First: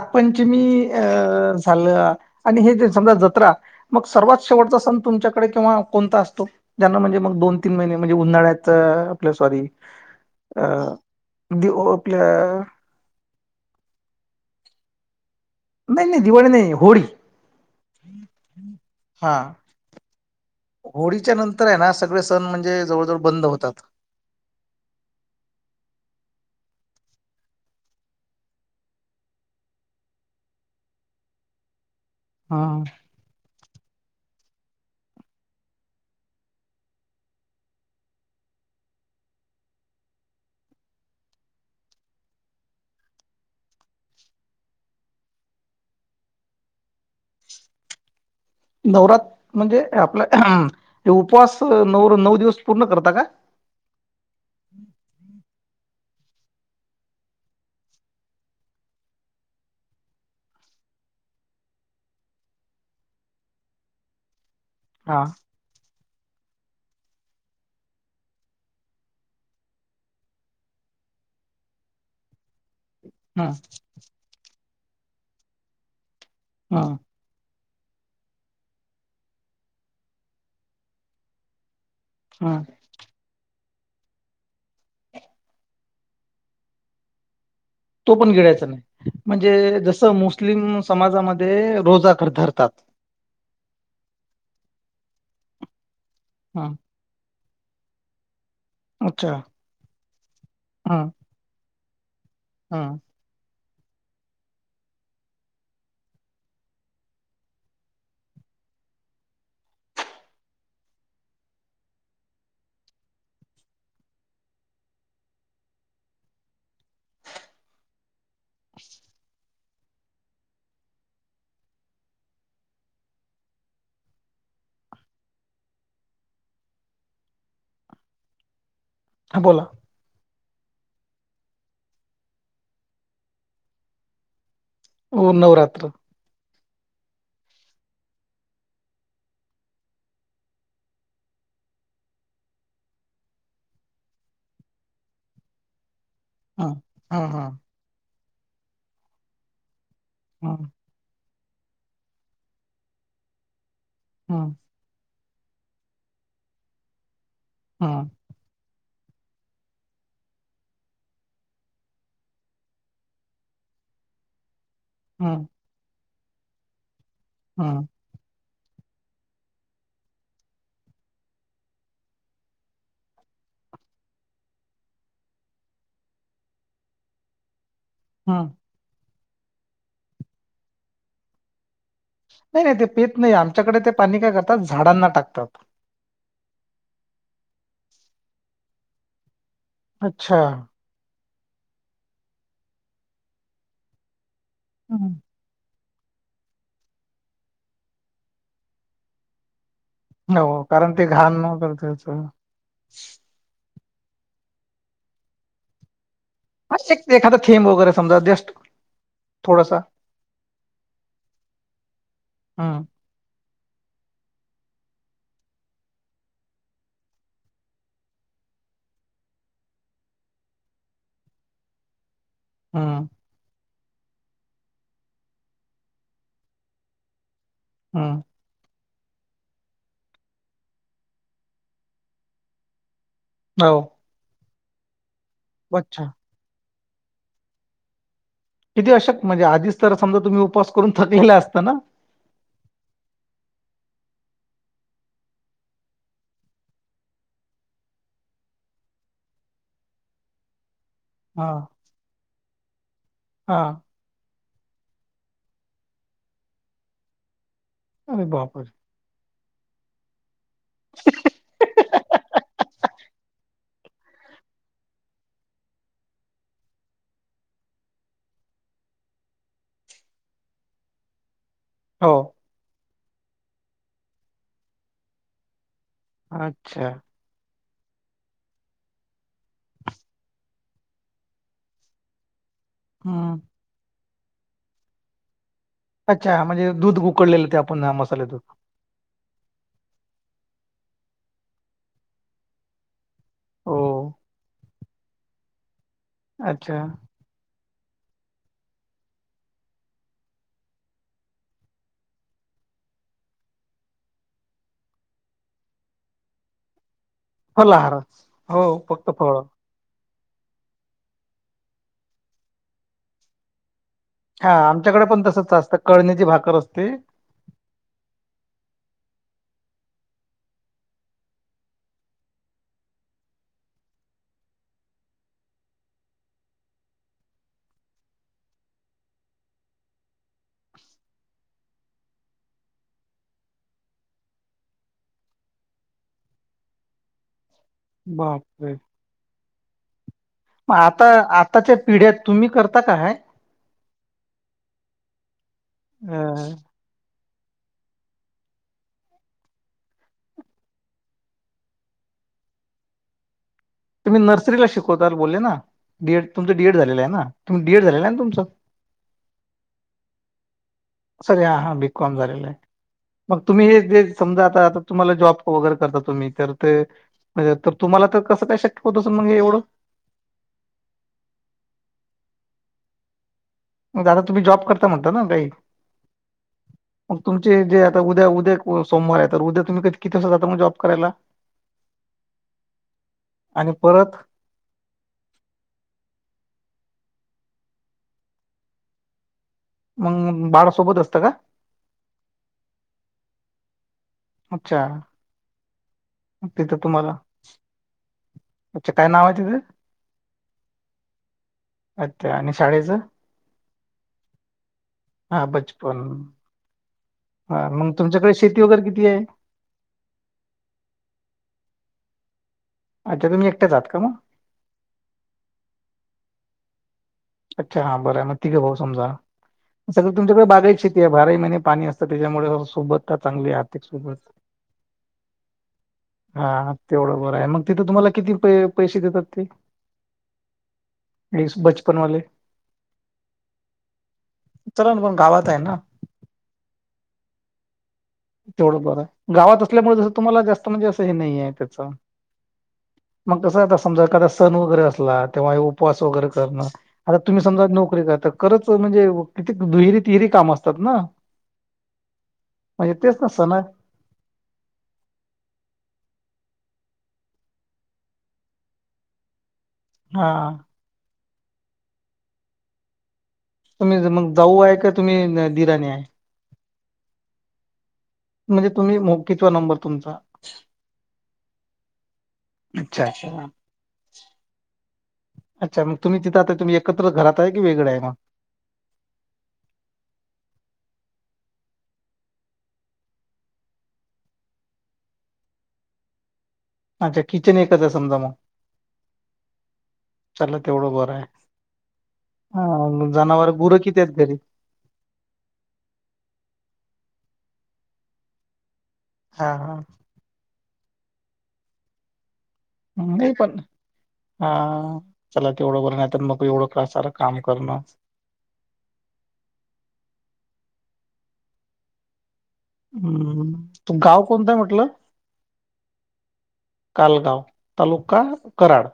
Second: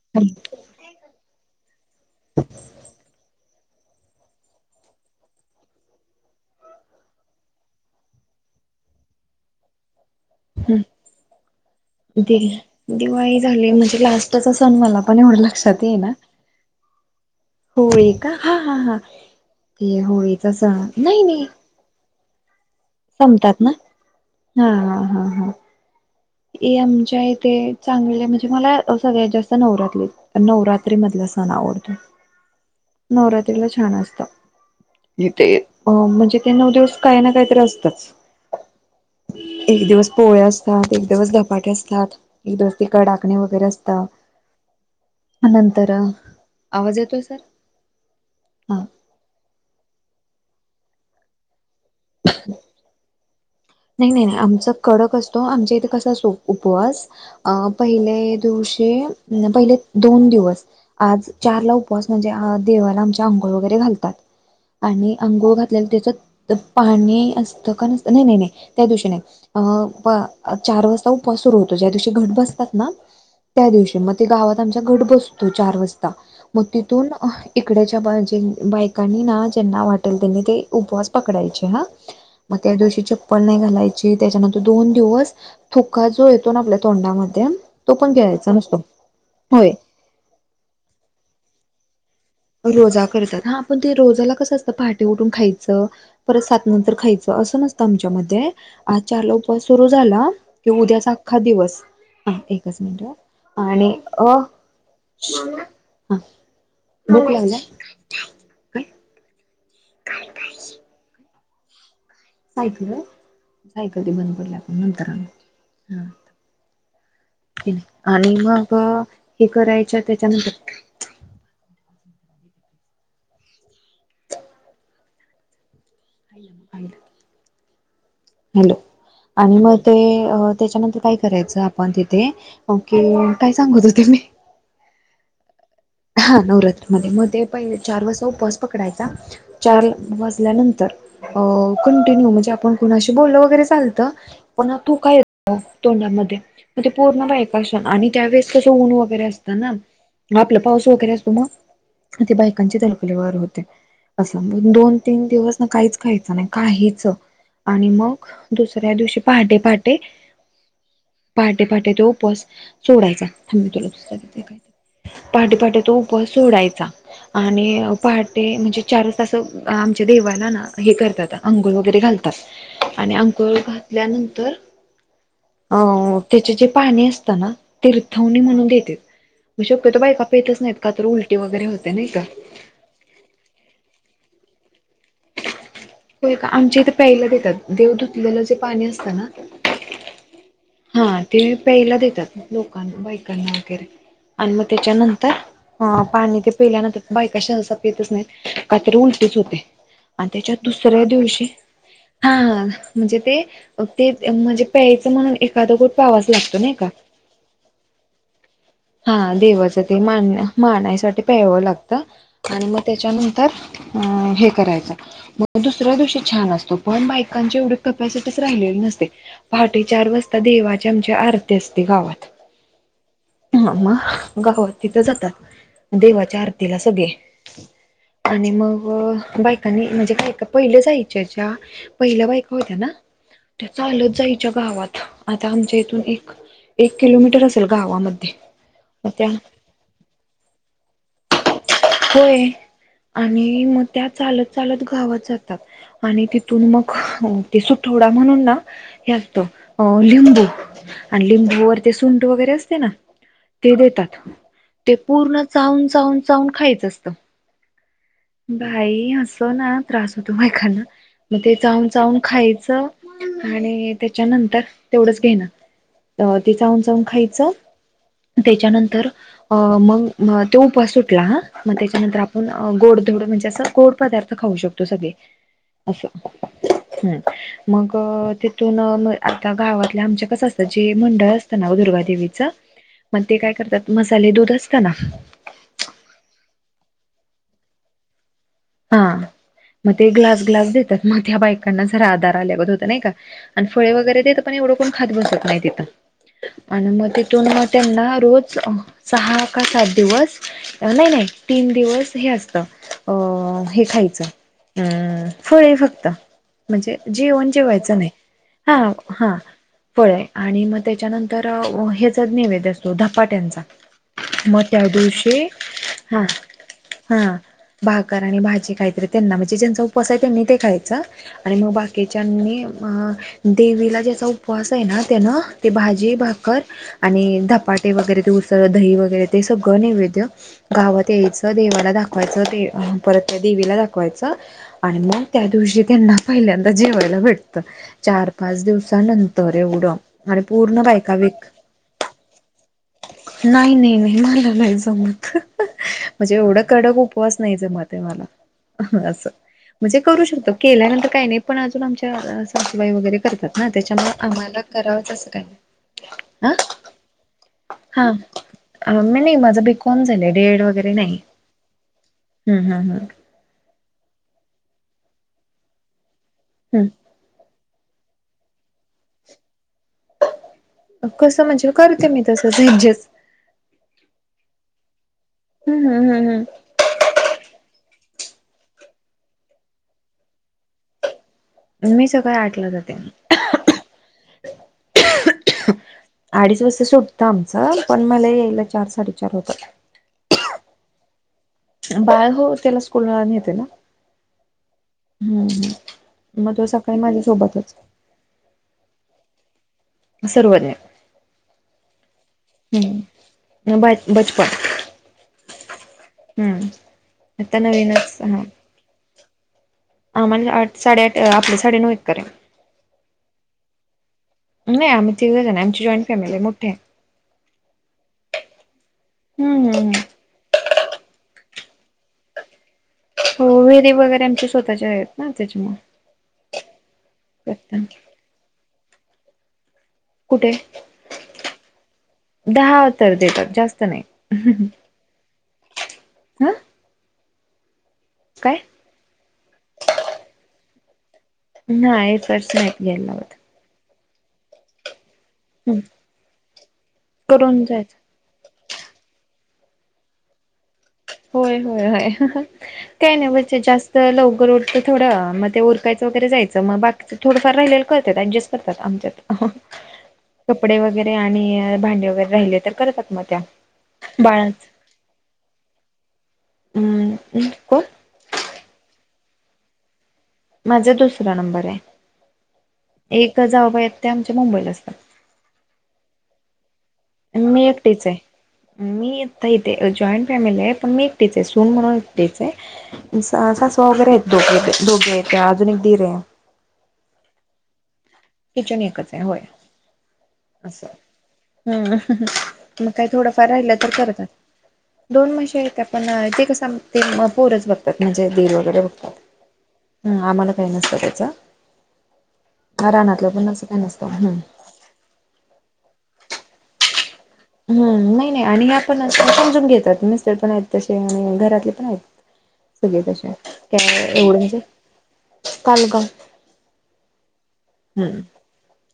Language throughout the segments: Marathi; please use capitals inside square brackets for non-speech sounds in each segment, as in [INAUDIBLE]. दरवाजे अं झालं आणि हे ज समजा जत्रा मग सर्वात शेवटचा सण तुमच्याकडे किंवा कोणता असतो ज्यांना म्हणजे मग दोन तीन महिने म्हणजे उन्हाळ्यात आपल्या सॉरी अ आपल्या झाले म्हणजे लास्टचा सण मला पण वढला नाही नाही दिवाळी नाही होळी होळी का हा हा हा ते होळीचा सण नाही नाही न म्हणजे जवळजवळ बंद संपतात ना होतात. हा हा हा हा ए आमच्या इथे चांगले म्हणजे मला सगळ्यात जास्त नवरात्री नवरात्री मधला सांग बनावडत हा. नवरात्रीला छान असत इथे म्हणजे ते नऊ दिवस काही ना काहीतरी असतच ह एक दिवस पोळे असतात एक दिवस झपाटे असतात एक दिवस ते कडाकणे वगैरे असतात नंतर आवाज येतोय सर हा नवरात म्हणजे आपला उपवास न नऊ दिवस पूर्ण करता का नाही नाही नाही आमच कडक असतो आमच्या इथं कसत प प दिव प दोन दिवस आज चारला उपवास म्हणजे देवाला आमच्या आंघोळ वगैरे घालतात आणि हा अंघोळ घातलेला त्याच पाणी असतं का नसत नाही नाही नाही त्या दिवशी नाही अ चार वाजता उप सुरू होतो ज्या दिवशी घट बसतात ना हा त्या दिवशी मग ते गावात आमचा घट बसतो चार वाजता मग हा तिथून इकडेच्या बा जे बायकांनी ना ज्यांना वाटेल त्यांनी ते उपवास पकडायचे हा हा. मदोश घालायची त्याच्यानंतर दोन दिवस थुका जो येतो ना आपल्या तोंडामध्ये तो पण गिडयचा नाही होय म्हणजे जस मुस्लिम समाजामध्ये रोजा कर धरतात रोजा करतात हा आपण ते रोजाला कसं असतं पहाटी उठून खायचं परत सात हं, नंतर खायचं असं नसतं आमच्या मध्ये आज अच्छा चारला उपस सुरू झाला की हं, उद्याचा अख्खा दिवस हा एकच हं. मिनट आणि अ ह बला काय काय सायकल सायकल ते बंद पडली आपण नंतर हा आणि मग हे करायच त्याच्यानंतर हॅलो हा आणि बोला मग ते त्याच्यानंतर काय करायचं आपण तिथे ओके काय सांगत होते मी हो नवरराात नवरात्र मध्ये मध्ये पहि चार वाजता उपवास पकडायचा चार वाजल्यानंतर अ कंटिन्यू म्हणजे आपण कोणाशी बोलल वगैरे चालतं पण तू काय येत तोंडामध्ये हं, मग ते पूर्ण हं, बाय हं, अस आणि त्यावेळेस कसं ऊन वगैरे असतं ना. हम! गैर असो ते बायकांची लकले वार होते अस हं, दोन. तीन दिवस ना काहीच खायच नाही काहीच आणि हं, मग दुसर ऱ्या दिवशी पहाटे पहाटे पहाटे पहाटे ते उपस सोडायचा. थांब मी तुला सांगते. हं, पहाटे पहाटे तो उपवास सोडायचा आणि हं, पा ते म्हणजे चारच तासं आमच्या देवाला ना हे करतात अंघोळ वगैरे घालतात आणि गळ घातल्यानंतर अ त्याचे जे पाणी असत ना तीर्थवनी हं. म्हणून देतेेत शक्यतो बायका प येतच नाहीत का तर उलटी वगैरे होते नाही का. नाही नाही ते पीत नाही आमच्याकडे ते पाणी काय करतात. झाडांना टाकतात होय का आमच्या इथे प्याला देतात देव धुतलेलं जे पाणी असतं ना. अच्छा! हा ते प्यायला देतात लोकां बायकांना वगैरे आणि मग हं. त्याच्यानंतर ह पाणी ते पेल्यानंतर बायका शहसा प येतच नाही का तर उलटीच होते. आणि त्याच्या हो कारण दुसऱ्या ते घाण दिवशी वगैरे त्याचं हा म्हणजे ते. ते म्हणजे प्यायचं म्हण एखाद गोष्ट एखादा थेंब वगैरे समजा जस्ट हा थोडासा देवाचं ते मान मानायसाठी प्याळावं लागतं आणि मग हं, त्याच्यानंतर ह हे.. करायचा मगं दुसऱ्या दिवशी छान असतो पण बायकांची एवढी कॅपॅसिटी च राहिलेली नसते. पहाटे चार वाजता देवाच्या आमच्या आरती असते गावात. हम! ह मग गावात तिथं जातात देवाच्या आरतीला सगळे. हं. आणि मग बायकांनी म्हणजे काय का पहिलं जायच्या ज्या पहिल्या बायका होत्या ना. त्या हो चालत जायच्या गावात आता आमच्या इथून अच्छा एक एक किलोमीटर असेल गावामध्ये किती मग अशक त्या म्हणजे आधीच तर समजा तुम्ही उपवास करून थकलेलं असता ना. होय आणि मग त्या चालत चालत गावात जातात. आणि तिथून मग ते सुठोडा म्हणून ना हे असत अ लिंबू आणि हा लिंबूवर ते सुंट वगैरे असते ना हा ते देतात. ते पूर्ण चावून चावून चावून खायचं असत अरे बापरे बाई अस. ना त्रास होतो बायकांना मग ते चाहून चाहून खायचं. आणि त्याच्यानंतर तेवढंच घेण ते चाऊन चाऊन खायचं. त्याच्यानंतर अ मग तो उपवास सुटला. मग हो त्याच्यानंतर आपण गोडधोड म्हणजे असं गोड पदार्थ खाऊ शकतो सगळे. असं अच्छा हम्. मग तिथून आता गावातल्या आमच्या कसं असतं जे मंडळ असतं ना दुर्गादेवीचं मग ते हम्म काय करतात मसाले दूध असत ना. अच्छा म्हणजे दूध उकडलेलं ते आपण मसाले दूध हा मग ते ग्लास ग्लास देतात मग त्या बायकांना जरा आधार आल्यागत होता नाही का. आणि हो फळे वगैरे द पण एवढकून खात बसत नाही तिथ अच्छा मग तिथून त्यांना रोज सहा का सात दिवस नाही नाही तीन दिवस हे असतं. अ हे खायचं अम फळे फक्त म्हणजे. जेवण फलाहार जेवायचं नाही हो हा फक्त हा. फळ फळ आहे आणि मग त्याच्यानंतर ह्याचाच नैवेद असतो धपाट्यांचा. हा मोठ्या आमच्याकडे पण दिवशी तसंच असतं हा कळण्याची भाकर असते हा बाग. आणि भाजी त्यांना म्हणजे ज्यांचा उपवास आहे त्यांनी ते खायच आणि मग बाकीच्यानी. देवीला ज्याचा उपवास आहे ना त्यान ते भाजी भाकर आणि धपाटे वगैरे ग ते उस दही वगैरे ते सगळं नैवेद्य गावात यायचं देवाला दाखवायचं ते परत त्या देवीला दाखवायच आणि मग त्या दिवशी त्यांना पहिल्यांदा जेवायला भेटत चार पाच बापरे दिवसानंतर एवढं आणि मग पूर्ण आता बायका आताच्या पिढ्यात तुम्ही करता का हय नाही नाही नाही मला नाही जमत म्हणजे अं, एवढं कडक उपवास नाही जमत देवाला ह असं म्हणजे करू शकतो केल्यानंतर काही नाही पण अजून आमच्या सासूबाई वगैरे करतात हा त्याच्यामुळे तुम्ही आम्हाला नर्सरीला करावंच शिकवताल असं बोलले काही ना डीएड ह तुमचं डीएड झालेलं आहे ना तुम्ही डीएड झालेलं हा आहे ना तुमचं मी नाही माझं बी कॉम झालंय डीएड वगैरे नाही सर हा हा बी कॉम झालेलं आहे हम्म हम्म हम्म मग तुम्ही हे ज समजा आता तुम्हाला जॉब वगैरे करता तुम्ही तर ते हम्म म्हणजे तुम्हाला तर कसं काय शक्य होतसं मगे एवढं कसं म्हणजे करते मी तस ऐडजस्ट दादा तुम्ही जॉब करता म्हणता ना काही हम्म हम्म हम्म मग तुमचे जे उद्या उद्या सोमवार आहे तर उद्या तुम् क कती दिसाता मग जॉब करायला मी सकाळ आठलं जाते आणि परत [UNINTELLIGIBLE] अडीच वाजता सुटतं आमचं पण मला यायला चार साडेचार होत. मग बाळ सोबत असतं का. बाळ हो त्याला स्कूल वून येते ना. अच्छा हम्म हम् मग तो तिथं सकाळी तुम्हाला माझ्या सोबतच. अच्छा काय नाव आहे तिथं अच्छा आणि शाळेचं. हम्म ब बचपन. हा बचपन हम्म आता हा मग नवीनच तुमच्याकडे शेती वगैरे किती आहे हा म्ह आठ साडे आठ आपले साडे नऊ एकर आहे अच्छा तुम्ही एकट्याच आहात का मग नाही आम्ही तिकडे जा आमची जॉईंट फॅमिली आहे मोठे अच्छा हा बर मग तिघं भाऊ समजा हम्म हम्म सगळं तुमच्याकडे बागायती शेती ते बाराही महिने पाणी असतं त्याच्यामुळे सोबत हो चांगली आहे, आर्थिक विहीर सोबत वगैरे आमच्या स्वतःच्या आहेत ना त्याच्यामु हा तेवढं बरं आहे मग तिथं तुम्हाला किती प पैसे देतात ते कुठे हे बचपनवाले दहा तर देतात जास्त नाही चला ना पण गावात आहे ना हा. तेवढच बरं गावात असल्यामुळे जसं तुम्हाला जास्तना जास्त. नाही त्या नाही एकच नाही घ्यायला लावत मग कस. सण वगैरे असला किंवा व हम्म उपवास वगैरे करणं आता तुम्ही करून समजा जायच नोकरी करता. खरंच म्हणजे किती दुहिरी तिहिरी काम असतात ना. होय होयय. म्हणजे काही तेच ना नाही सण ब आहे. जास्त लवकर उठतं थोडं मग ते ओरकायचं वगैरे जायचं. ग बाकी काय थोडंफार राहील हा कपडे वगैरे. आणि भांडे वगैरे राहिले तर करतात म. तुम्ही मग जाऊ आहे का तुम्ही दिराणी आहे. हम् हम् कोण. म्हणजे तुम्ही मोकीचा नंबर तुमचा. माझा दुसरा नंबर आहे. अच्छा एक अच्छा जाऊबाई आहेतेत ते आमच्या मुंबईला असतात. अच्छा मग तुम्ही तिथं आता तुम्ही एकत्र घरात आहे की मी वेगळं आहे एकटीच मग आहे मी इ इथे जॉईंट फॅमिली आहे पण मी. तीच आहे सून म्हणूनच स सास वगैरे आहे दोघे दोघे अजून एक धरे. ह. अच्छा किचन एकच. समजा मग किचन एकच हय होय. चला असं, तेवढं बरं आहे हम्म मग काही हा थोडंफार जनावर राहिलं गुरं तर किती आहेत करतात. घरी दोन म्हशी हायत्या पण ते कस आम्ही. पोरचं बघतात, म्हणजे दीर वगैरे बघतात. हा हा हं आम्हाला काही नसतं. [UNINTELLIGIBLE] रानातलं नाही पण, असं काही नसतं हम्म. हा चला तेवढं बर नाहीतर नको एवढं काम करा हम्, नाही नाही आणि हया पणअशा समजून घेतात. मिस्तर पण आहेत तसे. हम्म घरातले पण आहेत. हम्म. तू गाव कोणतं आहे म्हटलं [UNINTELLIGIBLE] कालगाव, हम्म तालुका कराड.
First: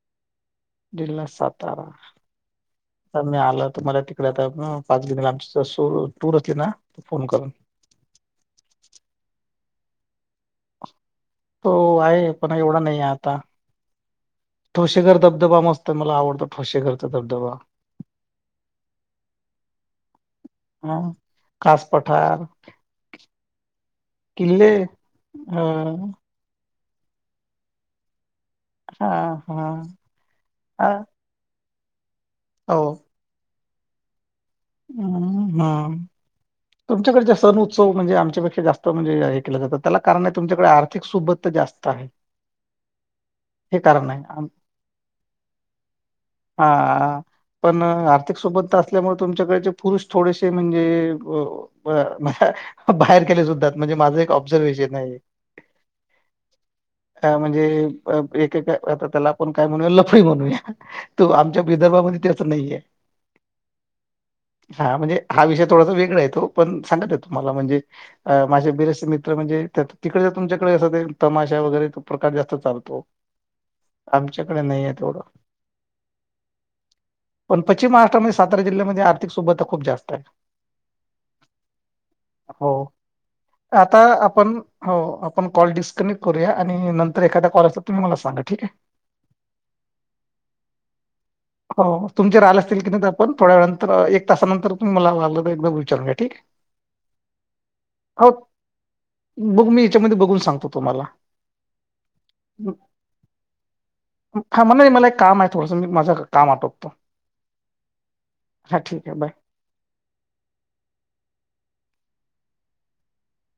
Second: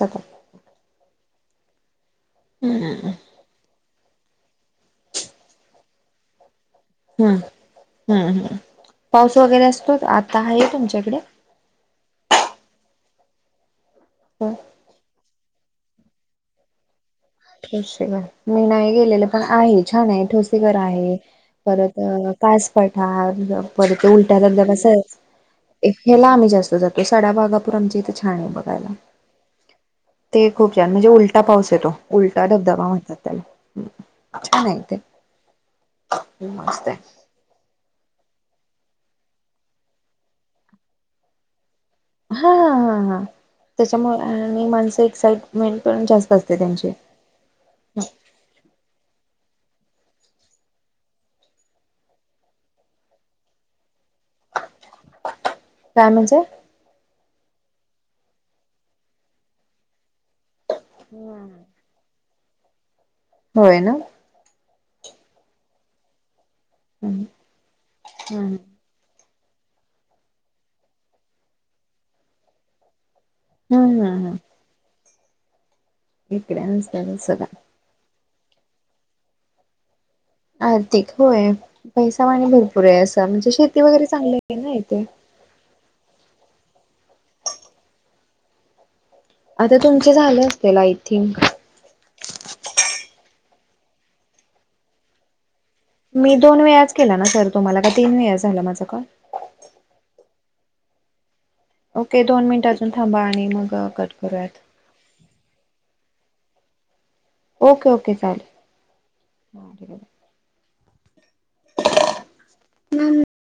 [UNINTELLIGIBLE] जिल्हा-सातारा. हम्म तर मी आला तर. [UNINTELLIGIBLE] असली ना फोन करून हम्मह हम पाऊस वगैरे असतोय का? आता आहे तुमच्याकडे? तो आहे पण एवढा नाही आता. ठोसेेघर धबधबा मस्त मला आवडतो ठोेसेघर. ठोसेघर मी नाही गेलेले पण आहे, छान आहे ठोसेघर हा आहे. कास परत पठार कासपठार परत उलटा किल्ले धबधबा सहज ह ह्याला आम्ही जास्त जातो. सडाभागापूर आमच्या इथे छान आहे बघायला हा हा ते खूप हा छान म्हणजे उलटा पाऊस तो उलटा धबधबा म्हणतात त्याला. छान आहे ते. हम्म्म मस्त आहे तुमच्याकडच्या सण उत्सव जे आमच्यापेक्षा जास्त म्हणे केल जातं त्याला कारण आहे तुमच्याकडे आर्थिक सोबत हा, हाहाहा. कारण त्याच्यामुळे आहे आम- आणि माणसं एक्साइटमेंट पण जास्त असते त्यांची. हा पण आर्थिक सुबत्ता असल्यामुळे तुमच्याकडचे पुरुष थोडेसे म्हणजे अ बाहेर केले जातात. माझ एक ऑब्झर्वेजेन है. काय म्हणजे अ म्हणजे एक एक आता त्याला आपण काय म्हणूया लफडी म्हणू. तो आमच्या विदर्भामध्ये त्याच नाहीये. होय न. हा म्हणजे हा विषय थोडासा वेगळा आहे येतो. पण सांगत य हम्म तुम्हाला म्हणजे माझ्या बि. म्हणजे तिकडे तुमच्याकडे असं तमाशा वगैरे तो प्रकार जास्त चालतो. हम्म हम्म आमच्याकडे नाही येत तो. इकडे असतात सदा. पण पश्चिम महाराष्ट्रामध्ये सातारा जिल्यामध्ये आर्थिक सुबत्ता खूप जास्त आहे. आर्थिक होय, पैसा पाणी हो. भरपूर आहे. असं म्हणजे शेती आता वगैरे चांगली आपण आहे ना हो, इथे. आपण कॉल डिस्कनेक्ट करूया आणि नंतर एखादा कॉल असेल तुम्ही मला सांगा ठीक हे. आता तुमचे झालं असतील आय थिंक हो तुमचे राहिला असे [UNINTELLIGIBLE] पण थोड्या वेळानंतर एक तासानंतर तुम्ही मला तर एकदम विचारून घ्या, ठीक मी आहे? दोन वेळाच केला ना सर तुम्हाला का तीन हो, वेळा झाला माझा कॉल. बघू मी याच्यामध्ये बघून सांगतो तुम्हाला. ओके दोन मिनिट अजून थांबा आणि मग कट करूयात [UNINTELLIGIBLE] काम आटपतो. Okay, okay. हा ठीक आहे बाय. चालेल [UNINTELLIGIBLE]